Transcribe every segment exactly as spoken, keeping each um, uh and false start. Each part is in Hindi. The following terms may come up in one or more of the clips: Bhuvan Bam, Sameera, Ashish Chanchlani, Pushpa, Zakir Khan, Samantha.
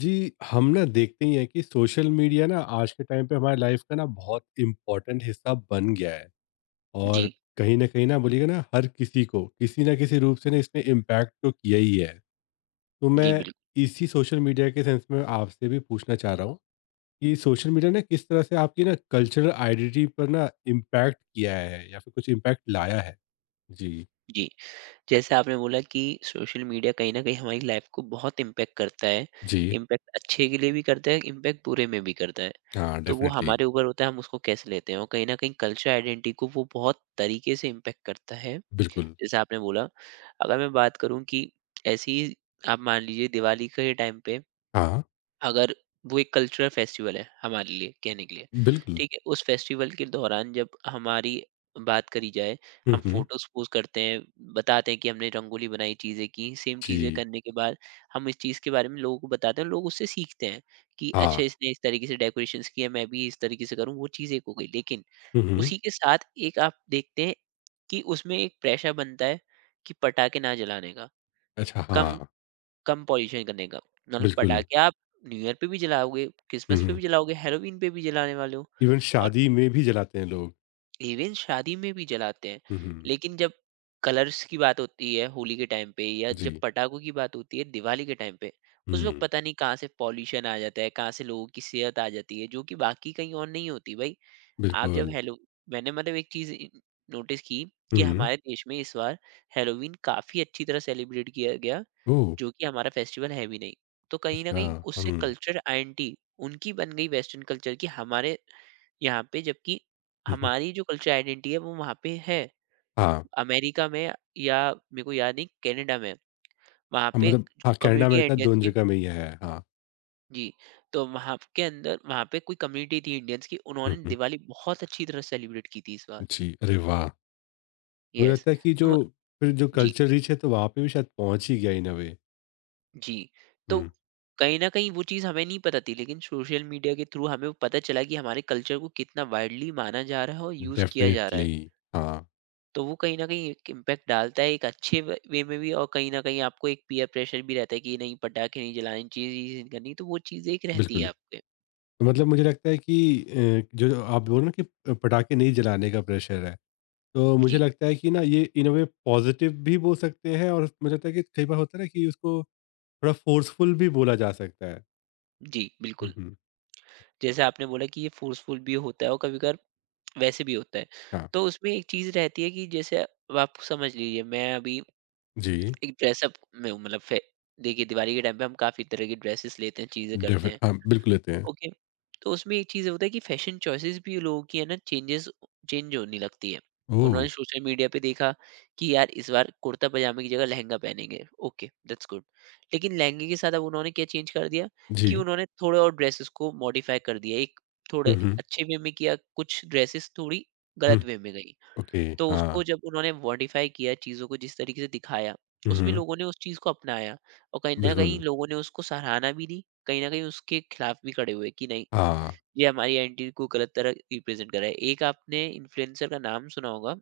जी, हम ना देखते ही हैं कि सोशल मीडिया ना आज के टाइम पे हमारी लाइफ का ना बहुत इम्पोर्टेंट हिस्सा बन गया है जी, और कहीं न कहीं ना बोलिएगा ना हर किसी को, किसी न किसी रूप से ना इसने इम्पैक्ट तो किया ही है। तो जी, मैं बिल्क इसी सोशल मीडिया के सेंस में आपसे भी पूछना चाह रहा हूँ कि सोशल मीडिया ने किस तरह से आपकी ना कल्चरल आइडेंटिटी पर ना इम्पैक्ट किया है या फिर कुछ इम्पैक्ट लाया है? जी। जी। जैसे आपने बोला कि सोशल मीडिया कहीं न कहीं हमारी लाइफ़ को बहुत इम्पैक्ट करता है। जी। इम्पैक्ट अच्छे के लिए भी करता है, इम्पैक्ट बुरे में भी करता है। हाँ, तो वो डेफ़िनिटली। हमारे ऊपर होता है, हम उसको कैसे लेते हैं, और कहीं न कहीं कल्चर आइडेंटिटी को वो बहुत तरीके से इम्पैक्ट करता है। बिल्कुल। जैसे आपने बोला, अगर मैं बात करूँ कि ऐसी ही आप मान लीजिए दिवाली के टाइम पे हाँ, अगर वो एक कल्चरल फेस्टिवल है हमारे लिए कहने के लिए, बिल्कुल। ठीक है। उस फेस्टिवल के दौरान जब हमारी बात करी जाए, हुँ, हम हुँ। फोटोज पोस्ट करते हैं, बताते हैं कि हमने रंगोली बनाई, चीज़ें की। सेम चीज़ें जी। करने के बाद हम इस चीज़ के बारे में लोगों को बताते हैं, लोग उससे सीखते हैं कि अच्छा, हाँ। इसने इस तरीके से डेकोरेशंस किया, मैं भी इस तरीके से करूँ। वो चीज़ एक हो गई, लेकिन हुँ, हुँ। उसी के साथ एक आप देखते हैं कि उसमें एक प्रेशर बनता है कि पटाखे ना जलाने का, अच्छा, कम हाँ। कम पॉल्यूशन करने का। मतलब बिल्कुल। पटाखे आप न्यू ईयर पे भी जलाओगे, हुँ, क्रिसमस पे हुँ। भी जलाओगे, हैलोवीन पे भी जलाने वाले हो, इवन और शादी में भी जलाते हैं लोग। इवन शादी में भी जलाते हैं। हुँ, हुँ। लेकिन जब कलर्स की बात होती है होली के टाइम पे, या जब जी। पटाखों की बात होती है दिवाली के टाइम पे, उस वक़्त हुँ, पता नहीं कहाँ से पॉल्यूशन आ जाता है, कहाँ से लोगों की सेहत आ जाती है, जो कि बाकी कहीं और नहीं होती भाई। आप जब बिल्कुल। हैलो मैंने मतलब एक चीज़ नोटिस की कि हुँ। हमारे देश में इस बार हैलोवीन काफ़ी अच्छी तरह सेलिब्रेट किया गया, ओह! जो कि हमारा फेस्टिवल है भी नहीं। तो कहीं न अच्छा। कहीं उससे हुँ। कल्चर आइडेंटिटी उनकी बन गई वेस्टर्न कल्चर की हमारे यहाँ पे, जबकि हुँ, हुँ। हमारी जो कल्चर आइडेंटिटी है वो वहाँ पे है। हाँ, अमेरिका में या मेरे को याद नहीं, कनाडा में, वहाँ पे मतलब हाँ, कनाडा, कम्युनिटी है अमेरिका इंडियंस दोनों की। जगह में ये है। हाँ। जी, तो वहाँ के अंदर वहाँ पे कोई कम्युनिटी थी इंडियंस की, उन्होंने हुँ, हुँ। दिवाली बहुत अच्छी तरह सेलिब्रेट की थी इस बार। जी, अरे वाह! मुझे यस। लगता है कि तो जो म- फिर जो जी, कल्चर रिच है तो वहाँ पे भी शायद पहुँच ही गया इन अ वे। जी, तो हुँ, कहीं ना कहीं वो चीज़ हमें नहीं पता थी, लेकिन सोशल मीडिया के थ्रू हमें वो पता चला कि हमारे कल्चर को कितना वाइडली माना जा रहा है और यूज़ किया जा रहा है। डेफ़िनिटली। हाँ, तो वो कहीं ना कहीं एक इम्पैक्ट डालता है, एक अच्छे वे वे में भी, और कहीं ना कहीं आपको एक पीयर प्रेशर भी रहता है कि नहीं, पटाखे नहीं जलाने, चीज़ ये नहीं करनी, तो वो चीज़ एक रहती है बिल्कुल। आपके। तो मतलब मुझे लगता है कि अ, जो आप बोल रहे हो ना कि पटाखे नहीं जलाने का प्रेशर है। तो मुझे जी। लगता है कि ना ये इन अ वे पॉज़िटिव भी बोल सकते हैं और मुझे लगता है कि कई बार होता है ना कि उसको थोड़ा फ़ोर्सफुल भी बोला जा सकता है। जी, हुँ, बिल्कुल। हुँ। जैसे आपने बोला कि ये फोर्सफुल भी होता है और कभी कभार वैसे भी होता है। हाँ। तो उसमें एक चीज़ रहती है कि जैसे अब आप समझ लीजिए, मैं अभी जी। एक ड्रेसअप में हूँ, मतलब फे देखिए, दिवाली के टाइम पे हम काफ़ी तरह की ड्रेसेस लेते हैं, चीज़ें करते डेफि हैं, हाँ, बिल्कुल लेते हैं। ओके। तो उसमें एक चीज़ होता है कि फैशन चॉइसेस भी लोगों की, है ना, चेंजेस चेंज होने लगती है। ओह! उन्होंने सोशल मीडिया पे देखा कि यार, इस बार कुर्ता पजामे की जगह लहंगा पहनेंगे, ओके दैट्स गुड। लेकिन लहंगे के साथ अब उन्होंने क्या चेंज कर दिया कि जी। उन्होंने थोड़े और ड्रेसेस को मॉडिफाई कर दिया। एक थोड़े हुँ, हुँ। अच्छे वे में किया, कुछ ड्रेसेस थोड़ी हुँ। गलत वे में गई। ओके। तो उसको हाँ। जब उन्होंने मॉडिफाई किया, चीज़ों को जिस तरीके से दिखाया, हुँ, उसमें हुँ। लोगों ने उस चीज़ को अपनाया, और कहीं न कहीं बिल्कुल। लोगों ने उसको सराहना भी दी, कहीं न कहीं उसके खिलाफ भी खड़े हुए कि नहीं, हाँ। ये हमारी आइडेंटिटी को गलत तरह रिप्रेज़ेंट कर रहा है। एक आपने इन्फ्लुएंसर का नाम सुना होगा,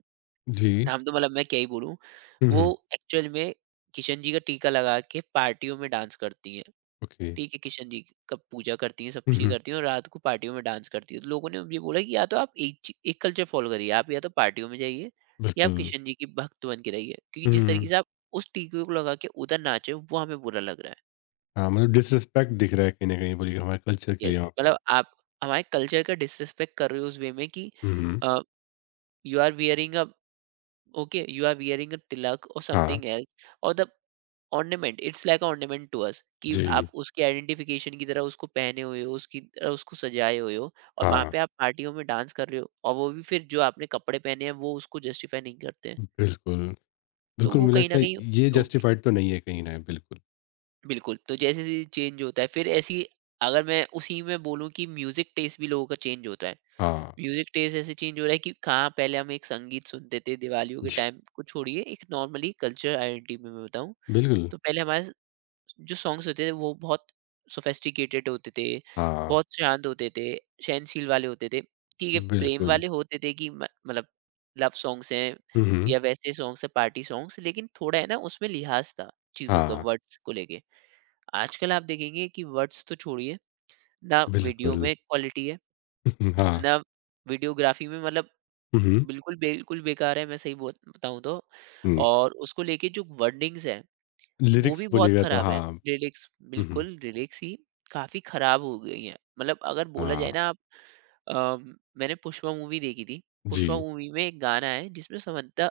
जी। नाम तो मतलब मैं क्या ही बोलूँ, हुँ, वो हुँ। एक्चुअल में किशन जी का टीका लगा के पार्टियों में डांस करती हैं। ओके। टी के किशन जी का पूजा करती हैं, सब हुँ, कुछ ही हुँ। करती हैं, और रात को पार्टियों में डांस करती हैं। तो लोगों ने ये बोला कि या तो आप एक ची एक कल्चर फ़ॉलो करिए, आप या तो पार्टियों में जाइए या आप बिल्कुल। किशन जी की भक्त बन के रहिए। क्योंकि जिस तरीके हुँ। से आप उस टीके को लगा के उधर नाचे हो, वो हमें बुरा लग रहा है। हाँ, मतलब डिसरिस्पेक्ट दिख रहा है कहीं न कहीं बोलिए हमारे कल्चर के यस, लिए वहाँ पे। मतलब आप हमारे कल्चर का डिसरिस्पेक्ट कर रहे हो उस वे में कि हुँ, हुँ। Uh, you are wearing a okay, you are wearing a tilak और हाँ। समथिंग एल्स और the ornament, it's like ornament to us, कि आप जी। उसकी आइडेंटिफिकेशन की तरह उसको पहने हुए हो, उसकी तरह उसको सजाए हुए हो, और वहां हाँ। पे आप पार्टियों में डांस कर रहे हो, और वो भी फिर जो आपने कपड़े पहने हैं वो उसको जस्टिफाई नहीं करते हैं। बिल्कुल। तो बिल्कुल, वो मुझे कहीं ना लगता है कहीं ये लोग। जस्टिफाइड तो नहीं है कहीं न बिल्कुल। बिल्कुल, तो जैसे जैसे चेंज होता है, फिर ऐसी, अगर मैं उसी में बोलूँ कि म्यूजिक टेस्ट भी लोगों का चेंज होता है। हाँ, म्यूजिक टेस्ट ऐसे चेंज हो रहा है कि कहाँ पहले हम एक संगीत सुनते थे। दिवालियों के जी, टाइम को छोड़िए, एक नॉर्मली कल्चर आइडेंटिटी में मैं बताऊँ बिल्कुल, तो पहले हमारे जो सॉन्ग्स होते थे वो बहुत सोफिस्टिकेटेड होते थे, हाँ, बहुत शांत होते थे, सहनशील वाले होते थे। ठीक है, प्रेम बिल्कुल। वाले होते थे कि म मतलब लव सॉन्ग्स हैं, हुँ, हुँ, या वैसे सॉन्ग्स हैं, पार्टी सॉन्ग्स, लेकिन थोड़ा है ना, उसमें लिहाज़ था चीज़ों का, हाँ, वर्ड्स को लेके। आजकल आप देखेंगे कि वर्ड्स तो छोड़िए, ना वीडियो बिल्कुल। में क्वालिटी है, हाँ, ना वीडियोग्राफी में, मतलब हुँ, हुँ, बिल्कुल, बिल्कुल बेकार है, मैं सही बोल बताऊँ तो। हुँ, और उसको लेके जो वर्डिंग्स हैं, तो वो लिरिक्स भी बहुत बोलिएगा तो खराब है। हाँ, लिरिक्स हुँ, हुँ, बिल्कुल, लिरिक्स ही काफ़ी खराब हो गई हैं। मतलब अगर बोला हाँ, जाए ना, आप, अ, मैंने पुष्पा मूवी देखी थी। पुष्पा जी, मूवी में एक गाना है जिसमें समंथा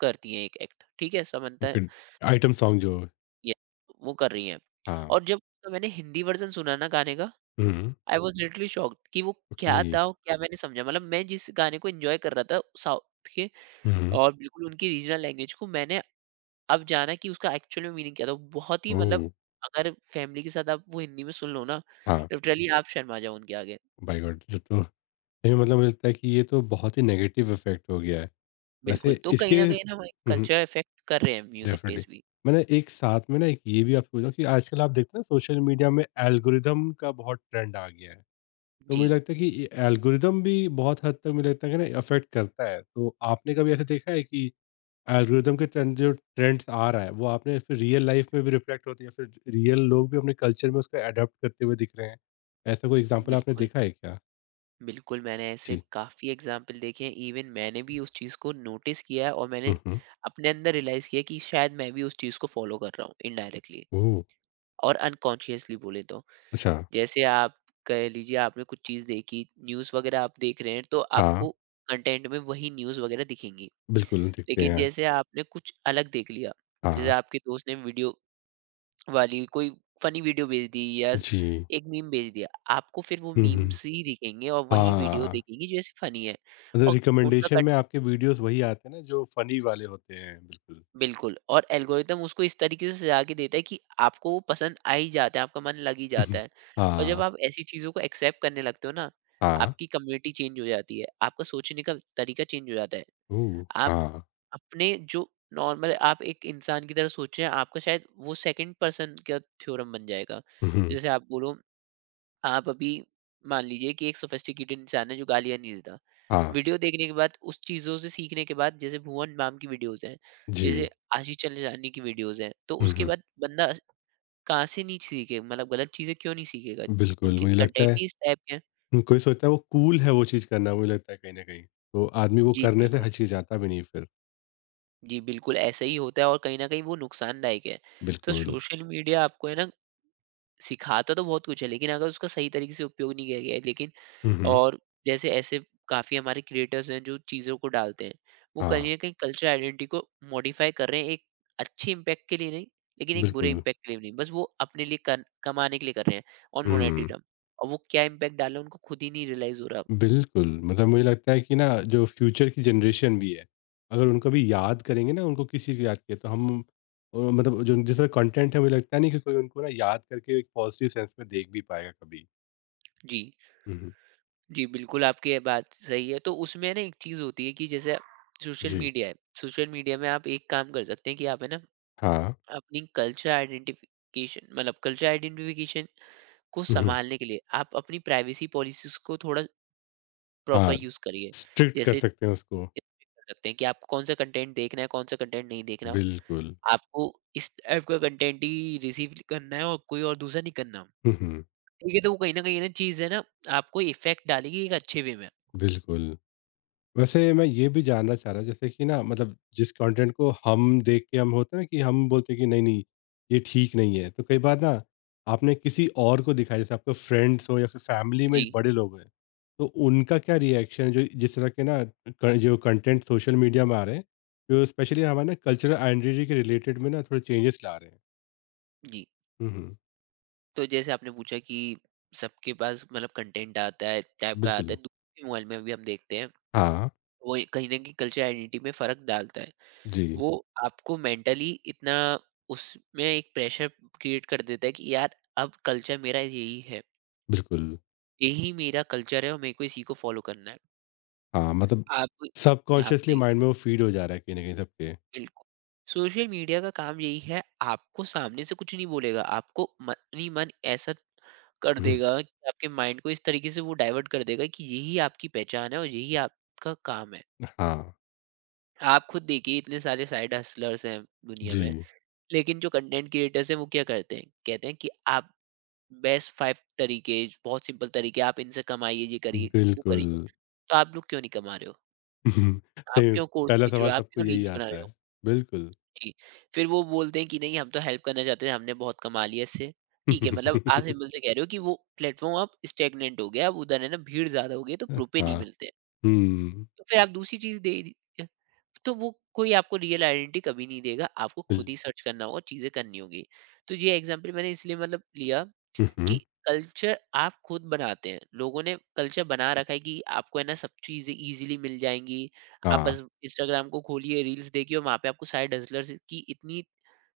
करती हैं एक एक्ट, ठीक है? समंथा ओके, आइटम सॉन्ग जो या वो कर रही हैं, हाँ, और जब उसका मैंने हिंदी वर्ज़न सुना ना गाने का, हुँ, आई वाज़ लिटरली शॉक्ड कि वो ओके, क्या था और क्या मैंने समझा। मतलब मैं जिस गाने को एन्जॉय कर रहा था साउथ के हुँ, हुँ, और बिल्कुल उनकी रीजनल लैंग्वेज को, मैंने अब जाना कि उसका एक्चुअल में मीनिंग क्या था। बहुत ही मतलब, ओह! अगर फैमिली के साथ आप वो हिंदी में सुन लो ना, हाँ, लिटरली आप शर्मा जाओ उनके आगे। माय गॉड ये तो ये मतलब मुझे लगता है कि ये तो बहुत ही नेगेटिव इफ़ेक्ट हो गया है। बिल्कुल, वैसे तो इसके कहीं न कहीं ना हमारे हुँ, हुँ। कल्चर इफेक्ट कर रहे हैं, म्यूज़िक डेफिनिटली। टेस्ट भी। मैंने एक साथ में ना एक ये भी आपको बोला कि आजकल आप देखते हैं ना सोशल मीडिया में एल्गोरिदम का बहुत ट्रेंड आ गया है। तो मुझे जी, लगता है कि ये एल्गोरिदम भी बहुत हद तक मुझे लगता है कि ना अफ़ेक्ट करता है। तो आपने कभी ऐसा देखा है कि एल्गोरिदम के ट्रेंड जो ट्रेंड्स आ रहा है वो आपने फिर रियल लाइफ़ में भी रिफ्लेक्ट होती है फिर रियल लोग भी अपने कल्चर में उसको एडॉप्ट करते हुए दिख रहे हैं? ऐसा कोई एग्ज़ाम्पल आपने बिल्कुल, देखा है क्या? बिल्कुल मैंने ऐसे जी। काफ़ी एग्ज़ाम्पल देखे हैं। इवन मैंने भी उस चीज़ को नोटिस किया है, और मैंने हुँ, हुँ। अपने अंदर रियलाइज़ किया कि शायद मैं भी उस चीज़ को फ़ॉलो कर रहा हूँ इनडायरेक्टली ओह! और अनकॉन्शियसली बोले तो। अच्छा। जैसे आप कह लीजिए, आपने कुछ चीज़ देखी, न्यूज़ वगैरह आप देख रहे हैं, तो हाँ, आपको कंटेंट में वही न्यूज़ वगैरह दिखेंगी। बिल्कुल दिखते लेकिन हैं। जैसे आपने कुछ अलग देख लिया, जैसे हाँ। आपके दोस्त ने वीडियो वाली कोई फ़नी वीडियो भेज दी या जी। एक मीम भेज दिया, आपको फिर वो हुँ, हुँ। मीम्स ही दिखेंगे और वही वीडियो हाँ। दिखेंगी, जैसे फ़नी है। मतलब और उनका रिकमेंडेशन में आपके वीडियोस वही आते हैं ना जो फनी वाले होते हैं, बिल्कुल। बिल्कुल, और एल्गोरिदम उसको इस तरीके से सजा के देता है कि आपको वो पसंद आ ही जाता है, आपका मन लग ही जाता है। और जब हाँ, आप ऐसी चीज़ों को एक्सेप्ट करने लगते हो ना, हाँ, आपकी कम्युनिटी चेंज हो जाती है, आपका सोचने का तरीका चेंज हो जाता है। ओह! आप हाँ, अपने जो नॉर्मल आप एक इंसान की तरह सोच रहे हैं, आपका शायद वो सेकंड पर्सन का थ्योरम बन जाएगा। हुँ, जैसे आप बोलो, आप अभी मान लीजिए कि एक सोफिस्टिकेटेड इंसान है जो गालियाँ नहीं देता। हाँ, वीडियो देखने के बाद, उस चीज़ों से सीखने के बाद, जैसे भुवन बाम की वीडियोज़ हैं, जी, जैसे आशीष चंचलानी की वीडियोज़ हैं, तो हुँ, उसके हुँ, बाद बंदा कहाँ से नहीं सीखे, मतलब गलत चीज़ें क्यों नहीं सीखेगा? बिल्कुल उनके मुझे लगता कंटेंट है ही इस टाइप के हैं। हम्म, कोई सोचता है वो कूल है वो चीज़ करना मुझे लगता है कहीं न कहीं, तो आदमी वो जी, करने से बिल्कुल। हिचकिचाता भी नहीं फिर। जी, बिल्कुल ऐसा ही होता है और कहीं न कहीं वो नुकसानदायक है। तो बिल्कुल, सोशल मीडिया आपको है ना सिखाता तो बहुत कुछ है, लेकिन अगर उसका सही तरीके से उपयोग नहीं किया गया है लेकिन हुँ, हुँ, और जैसे ऐसे काफ़ी हमारे क्रिएटर्स हैं जो चीज़ों को डालते हैं। वो हाँ, कहीं न कहीं कल्चरल आइडेंटिटी को मॉडिफ़ाई कर रहे हैं, एक अच्छे इम्पैक्ट के लिए नहीं, लेकिन एक बुरे बिल्कुल, इम्पैक्ट के लिए भी नहीं। बस वो अपने लिए कर कमाने के लिए कर रहे हैं, ऑन मोनेटरी हुँ। टर्म। और वो क्या इम्पैक्ट डाल रहे हैं उनको खुद ही नहीं रियलाइज़ हो रहा। बिल्कुल, मतलब मुझे लगता है कि ना जो फ्यूचर की जनरेशन भी है, अगर उनको भी याद करेंगे ना उनको किस चीज़ की याद किया तो हम अ, मतलब जो जिस तरह कंटेंट है मुझे लगता नहीं कि कोई उनको ना याद करके एक पॉज़िटिव सेंस में देख भी पाएगा कभी। जी। हुँ, हुँ। जी, बिल्कुल आपकी ये बात सही है। तो उसमें ना एक चीज़ होती है कि जैसे सोशल जी। मीडिया है। सोशल मीडिया में आप एक काम कर सकते हैं कि आप है ना हाँ। अपनी कल्चर आइडेंटिफिकेशन मतलब कल्चर आइडेंटिफिकेशन को हुँ, हुँ। संभालने के लिए आप अपनी प्राइवेसी पॉलिसीज़ को थोड़ा प्रॉपर हाँ, यूज़ करिए। स्ट्रिक्ट कर जैसे सकते हैं उसको। कर सकते हैं कि आपको कौन-सा कंटेंट देखना है, कौन-सा कंटेंट नहीं देखना। बिल्कुल। आपको इस टाइप का कंटेंट ही रिसीव करना है और कोई और दूसरा नहीं करना। हुँ, हुँ। ठीक है, तो वो कहीं न कहीं ना चीज़ है ना आपको इफ़ेक्ट डालेगी एक अच्छे वे में। बिल्कुल। वैसे मैं ये भी जानना चाह रहा जैसे कि ना मतलब जिस कंटेंट को हम देख के हम होते हैं ना कि हम बोलते हैं कि नहीं नहीं ये ठीक नहीं है तो कई बार ना आपने किसी और को दिखाया जैसे आपके फ्रेंड्स हो या फिर फैमिली में जी, बड़े लोग हैं तो उनका क्या रिएक्शन जो जिस तरह के ना क- जो कंटेंट सोशल मीडिया में आ रहे हैं जो स्पेशली हमारे ना कल्चरल आइडेंटिटी के रिलेटेड में ना थोड़े चेंजेस ला रहे हैं जी। हम्म तो जैसे आपने पूछा कि सबके पास मतलब कंटेंट आता है, टाइप का आता है, बिल्कुल दूसरे मोबाइल में भी हम देखते हैं। हाँ वो कहीं न कहीं कल्चर आइडेंटिटी में फ़र्क डालता है। जी वो आपको मेंटली इतना उसमें एक प्रेशर क्रिएट कर देता है कि यार अब कल्चर मेरा यही है, बिल्कुल यही मेरा कल्चर है और मेरे को इसी को फॉलो करना है। हाँ मतलब आप यहाँ सबकॉन्शियसली पे माइंड में वो फीड हो जा रहा है कहीं ना कहीं सबके बिल्कुल। सोशल मीडिया का काम यही है, आपको सामने से कुछ नहीं बोलेगा, आपको मन ही मन ऐसा कर हम्म, देगा कि आपके माइंड को इस तरीके से वो डाइवर्ट कर देगा कि यही आपकी पहचान है और यही आपका काम है। हाँ आप खुद देखिए इतने सारे साइड हसलर्स हैं दुनिया में, जी, लेकिन जो कंटेंट क्रिएटर्स हैं वो क्या करते हैं, कहते हैं कि आप बेस्ट फ़ाइव तरीके, बहुत सिंपल तरीके, आप इनसे कमाइए, ये करिए, वो बिल्कुल। करिए। तो आप लोग क्यों नहीं कमा रहे हो? आप सही में क्यों कोर्स पहला बेच रहे सवाल हो? आप सबको क्यों यही रील्स बना आता रहे हो? है, बिल्कुल। जी। फिर वो बोलते हैं कि नहीं हम तो हेल्प करना चाहते हैं, हमने बहुत कमा लिया इससे। ठीक है, मतलब आप सिंपल से कह रहे हो कि वो प्लेटफ़ॉर्म अब स्टैग्नेंट हो गया, अब उधर है ना भीड़ ज़्यादा हो गई है तो अ, रुपए नहीं हाँ, मिलते हैं। हुँ, तो फिर आप दूसरी चीज़ दे दीजिए। तो वो कोई आपको रियल आइडेंटिटी कभी नहीं देगा, आपको बिल खुद ही सर्च करना होगा, चीज़ें करनी होगी। तो ये एग्ज़ाम्पल मैंने इसलिए मतलब लिया हुँ, कि हुँ, कल्चर आप खुद बनाते हैं। लोगों ने कल्चर बना रखा है कि आपको है ना सब चीज़ें ईज़िली मिल जाएँगी। आप हाँ, बस इंस्टाग्राम को खोलिए, रील्स देखिए और वहाँ पे आपको साइड हसलर्स की इतनी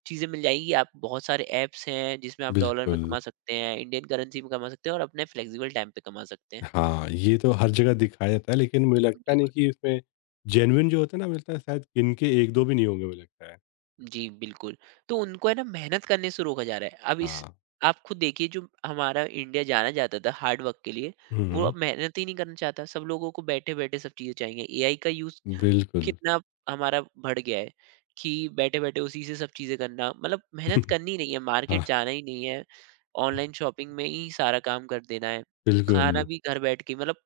चीज़ें मिल जाएँगी। आप बहुत सारे ऐप्स हैं जिसमें आप डॉलर में बिल्कुल। कमा सकते हैं, इंडियन करेंसी में कमा सकते हैं और अपने फ्लेक्सिबल टाइम पे कमा सकते हैं। हाँ, ये तो हर जगह दिखाया जाता है लेकिन मुझे लगता नहीं बिल्कुल। कि इसमें जेन्युइन जो होता है ना, मुझे लगता है शायद गिनके एक दो भी नहीं होंगे मुझे लगता है। जी, बिल्कुल। तो उनको है ना मेहनत करने से रोका जा रहा है। अब इस हाँ, आप खुद देखिए जो हमारा इंडिया जाना जाता था हार्ड वर्क के लिए, वो हुँ, अब मेहनत ही नहीं करना चाहता। सब लोगों को बैठे-बैठे सब चीज़ें चाहिए। एआई का यूज़ बिल्कुल। कितना हमारा बढ़ गया है कि बैठे-बैठे उसी से सब चीज़ें करना, मतलब मेहनत करनी नहीं है, मार्केट हाँ, जाना ही नहीं है, ऑनलाइन शॉपिंग में ही सारा काम कर देना है। बिल्कुल। खाना भी घर बैठ के, मतलब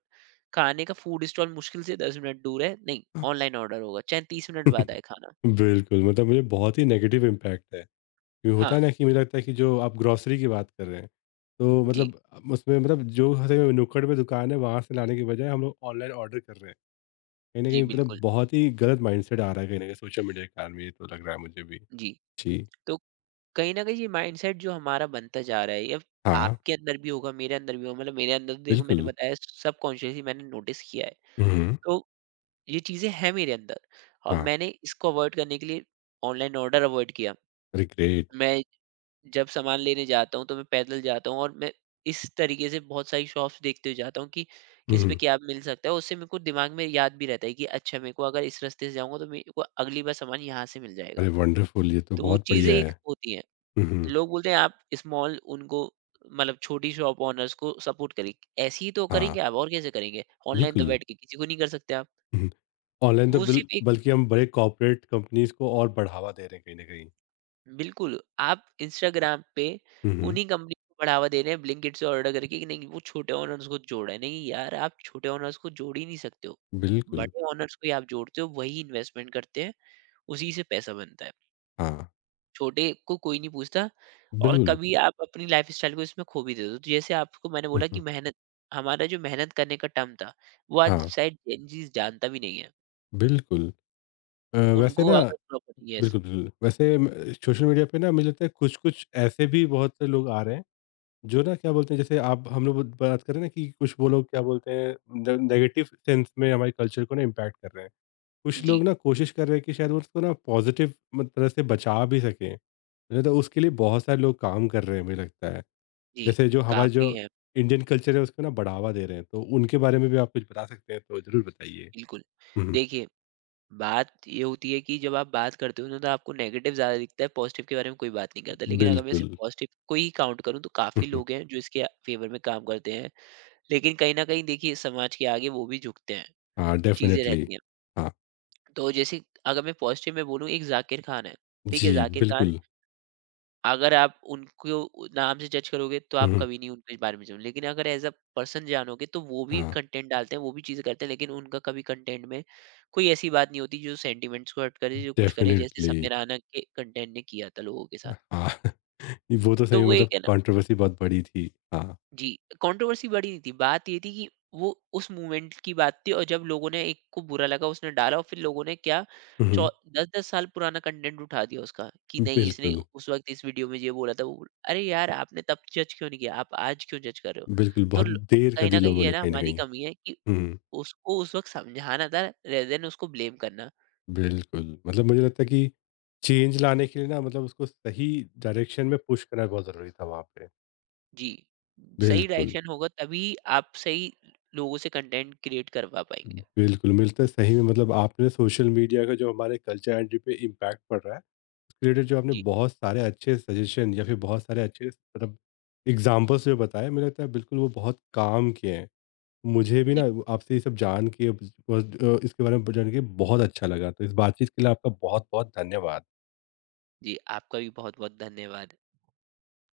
खाने का फूड स्टॉल मुश्किल से दस मिनट दूर है, नहीं ऑनलाइन ऑर्डर होगा, चाहे तीस मिनट बाद आए खाना। बिल्कुल, मतलब मुझे बहुत ही नेगेटिव इम्पैक्ट है। ये होता हाँ, है ना कि मुझे लगता है कि जो आप ग्रोसरी की बात कर रहे हैं तो जी, मतलब उसमें मतलब जो सही में नुक्कड़ में दुकान है वहाँ से लाने के बजाय हम लोग ऑनलाइन ऑर्डर कर रहे हैं कहीं ना जी कहीं मतलब बिल्कुल, बहुत ही गलत माइंडसेट आ रहा है कहीं ना कहीं सोशल मीडिया के कारण भी ये तो लग रहा है मुझे भी जी। जी तो कहीं न कहीं ये माइंडसेट जो हमारा बनता जा रहा है, ये हाँ आपके अंदर भी होगा, मेरे अंदर भी होगा, मतलब मेरे अंदर तो देखो मैंने बिल्कुल बताया सबकॉन्शियसली मैंने नोटिस किया है। हम्म तो ये चीज़ें हैं मेरे अंदर और हाँ मैंने इसको अवॉइड करने के लिए ऑनलाइन ऑर्डर अवॉइड किया। अरे ग्रेट मैं जब सामान लेने जाता हूँ तो मैं पैदल जाता हूँ और मैं इस तरीके से बहुत सारी शॉप्स देखते हुए जाता हूँ कि किस पे हम्म क्या मिल सकता है। उससे मेरे को दिमाग में याद भी रहता है कि अच्छा मेरे को अगर इस रास्ते से जाऊँगा तो मेरे को अगली बार सामान यहाँ से मिल जाएगा। अरे वंडरफुल ये तो तो वो बहुत चीज़ें बढ़िया एक है होती हैं। हम्म लोग बोलते हैं, आप स्मॉल उनको मतलब छोटी शॉप ओनर्स को सपोर्ट करें। ऐसे ही तो हाँ करेंगे आप, और कैसे करेंगे? ऑनलाइन तो बिल्कुल बैठ के किसी को नहीं कर सकते आप। ऑनलाइन तो वो बिल सिर्फ़ एक बल्कि हम बड़े कॉर्पोरेट कंपनीज को और बढ़ावा दे रहे हैं कहीं ना कहीं बिल्कुल। आप इंस्टाग्राम पे हम्म उन्हीं कंपनी को बढ़ावा दे रहे हैं ब्लिंकिट से ऑर्डर करके कि नहीं वो छोटे ऑनर्स को जोड़ा है। नहीं यार, आप छोटे ऑनर्स को जोड़ ही नहीं सकते हो। बिल्कुल बड़े ऑनर्स को ही आप जोड़ते हो, वही इन्वेस्टमेंट करते हैं, उसी से पैसा बनता है। हाँ छोटे को कोई नहीं पूछता। और बिल्कुल कभी आप अपनी लाइफ़स्टाइल को इसमें खो भी देते हो। तो जैसे आपको मैंने बोला कि हम्म मेहनत हमारा जो मेहनत करने का टर्म था, वो आज हाँ शायद जेन ज़ी जानता भी नहीं है। बिल्कुल। अ, वैसे उनको ना अगर प्रॉपर यस, बिल्कुल, बिल्कुल। वैसे म सोशल मीडिया पे ना मुझे लगता है कुछ-कुछ ऐसे भी बहुत से लोग आ रहे हैं, जो ना क्या बोलते हैं जैसे आप हम लोग बात कर रहे हैं ना कि कुछ वो लोग क्या बोलते हैं ने नेगेटिव सेंस में हमारे कल्चर को ना इम्पैक्ट कर रहे हैं। कुछ जी, लोग ना कोशिश कर रहे हैं कि शायद वो उसको ना पॉज़िटिव मत तरह से बचा भी सकें। मुझे तो उसके लिए बहुत सारे लोग काम कर रहे हैं मुझे लगता है। जी, जैसे जो हमारे जो काफ़ी है, इंडियन कल्चर है उसको ना बढ़ावा दे रहे हैं, तो उनके बारे में भी आप कुछ बता सकते हैं तो ज़रूर बताइए? बिल्कुल। हुँ, हुँ। देखिए बात ये होती है कि जब आप बात करते हो ना तो आपको नेगेटिव ज़्यादा दिखता है, पॉज़िटिव के बारे में कोई बात नहीं करता। लेकिन अगर मैं सिर्फ़ बिल्कुल। पॉज़िटिव को ही काउंट करूँ तो काफ़ी लोग हैं जो इसके फ़ेवर में काम करते हैं। लेकिन कहीं न कहीं देखिए समाज के आगे वो भी झुकते हैं, हाँ, चीज़ें डेफ़िनेटली। रहती हैं। हाँ, तो जैसे अगर मैं पॉज़िटिव में बोलूँ, एक ज़ाकिर खान है, ठीक है? जी, ज़ाकिर खान, बिल्कुल। अगर आप उनको नाम से जज करोगे तो आप हुँ, कभी नहीं उनके बारे में जानोगे, लेकिन अगर एज अ पर्सन जानोगे तो वो भी हाँ, कंटेंट डालते हैं, वो भी चीज़ें करते हैं, लेकिन उनका कभी कंटेंट में कोई ऐसी बात नहीं होती जो सेंटिमेंट्स को हर्ट करे, जो कुछ करे जैसे डेफ़िनेटली। समीराना के कंटेंट ने किया था लोगों के साथ। हाँ, वो तो तो सही वो में मतलब एक है ना। कंट्रोवर्सी बहुत बड़ी थी। हाँ। जी, कंट्रोवर्सी बड़ी नहीं थी, बात ये थी कि वो उस मूवमेंट की बात थी और जब लोगों ने, एक को बुरा लगा उसने डाला और फिर लोगों ने क्या, हुँ, चौ हुँ। दस दस साल पुराना कंटेंट उठा दिया उसका, कि नहीं इसने बिल्कुल, उस वक़्त इस वीडियो में ये बोला था, वो बोला अरे यार! आपने तब जज क्यों नहीं किया? आप आज क्यों जज कर रहे हो? बिल्कुल, तो बहुत ल देर कर कहीं न दी कहीं लोगों ये ने ना कहीं न हमारी कहीं। कमी है कि हुँ, उसको उस वक़्त समझाना था रेदर देन उसको ब्लेम करना। बिल्कुल, मतलब मुझे लगता है कि चेंज लाने के लिए ना मतलब उसको सही डायरेक्शन में पुश करना बहुत ज़रूरी था वहाँ पे। जी, सही बिल्कुल, डायरेक्शन होगा तभी आप सही लोगों से कंटेंट क्रिएट करवा पाएँगे। बिल्कुल, मिलता है सही में मतलब आपने सोशल मीडिया का जो हमारे कल्चर आइडेंटिटी पे इम्पैक्ट पड़ रहा है क्रिएटर जो आपने जी, बहुत सारे अच्छे सजेशन या फिर बहुत सारे अच्छे मतलब एग्जाम्पल्स जो बताए मुझे लगता है बिल्कुल वो बहुत काम किए हैं मुझे भी जी, ना आपसे ये सब जान के बस, अ, इसके बारे में जान के बहुत अच्छा लगा तो इस बातचीत के लिए आपका बहुत बहुत धन्यवाद जी, आपका भी बहुत-बहुत धन्यवाद।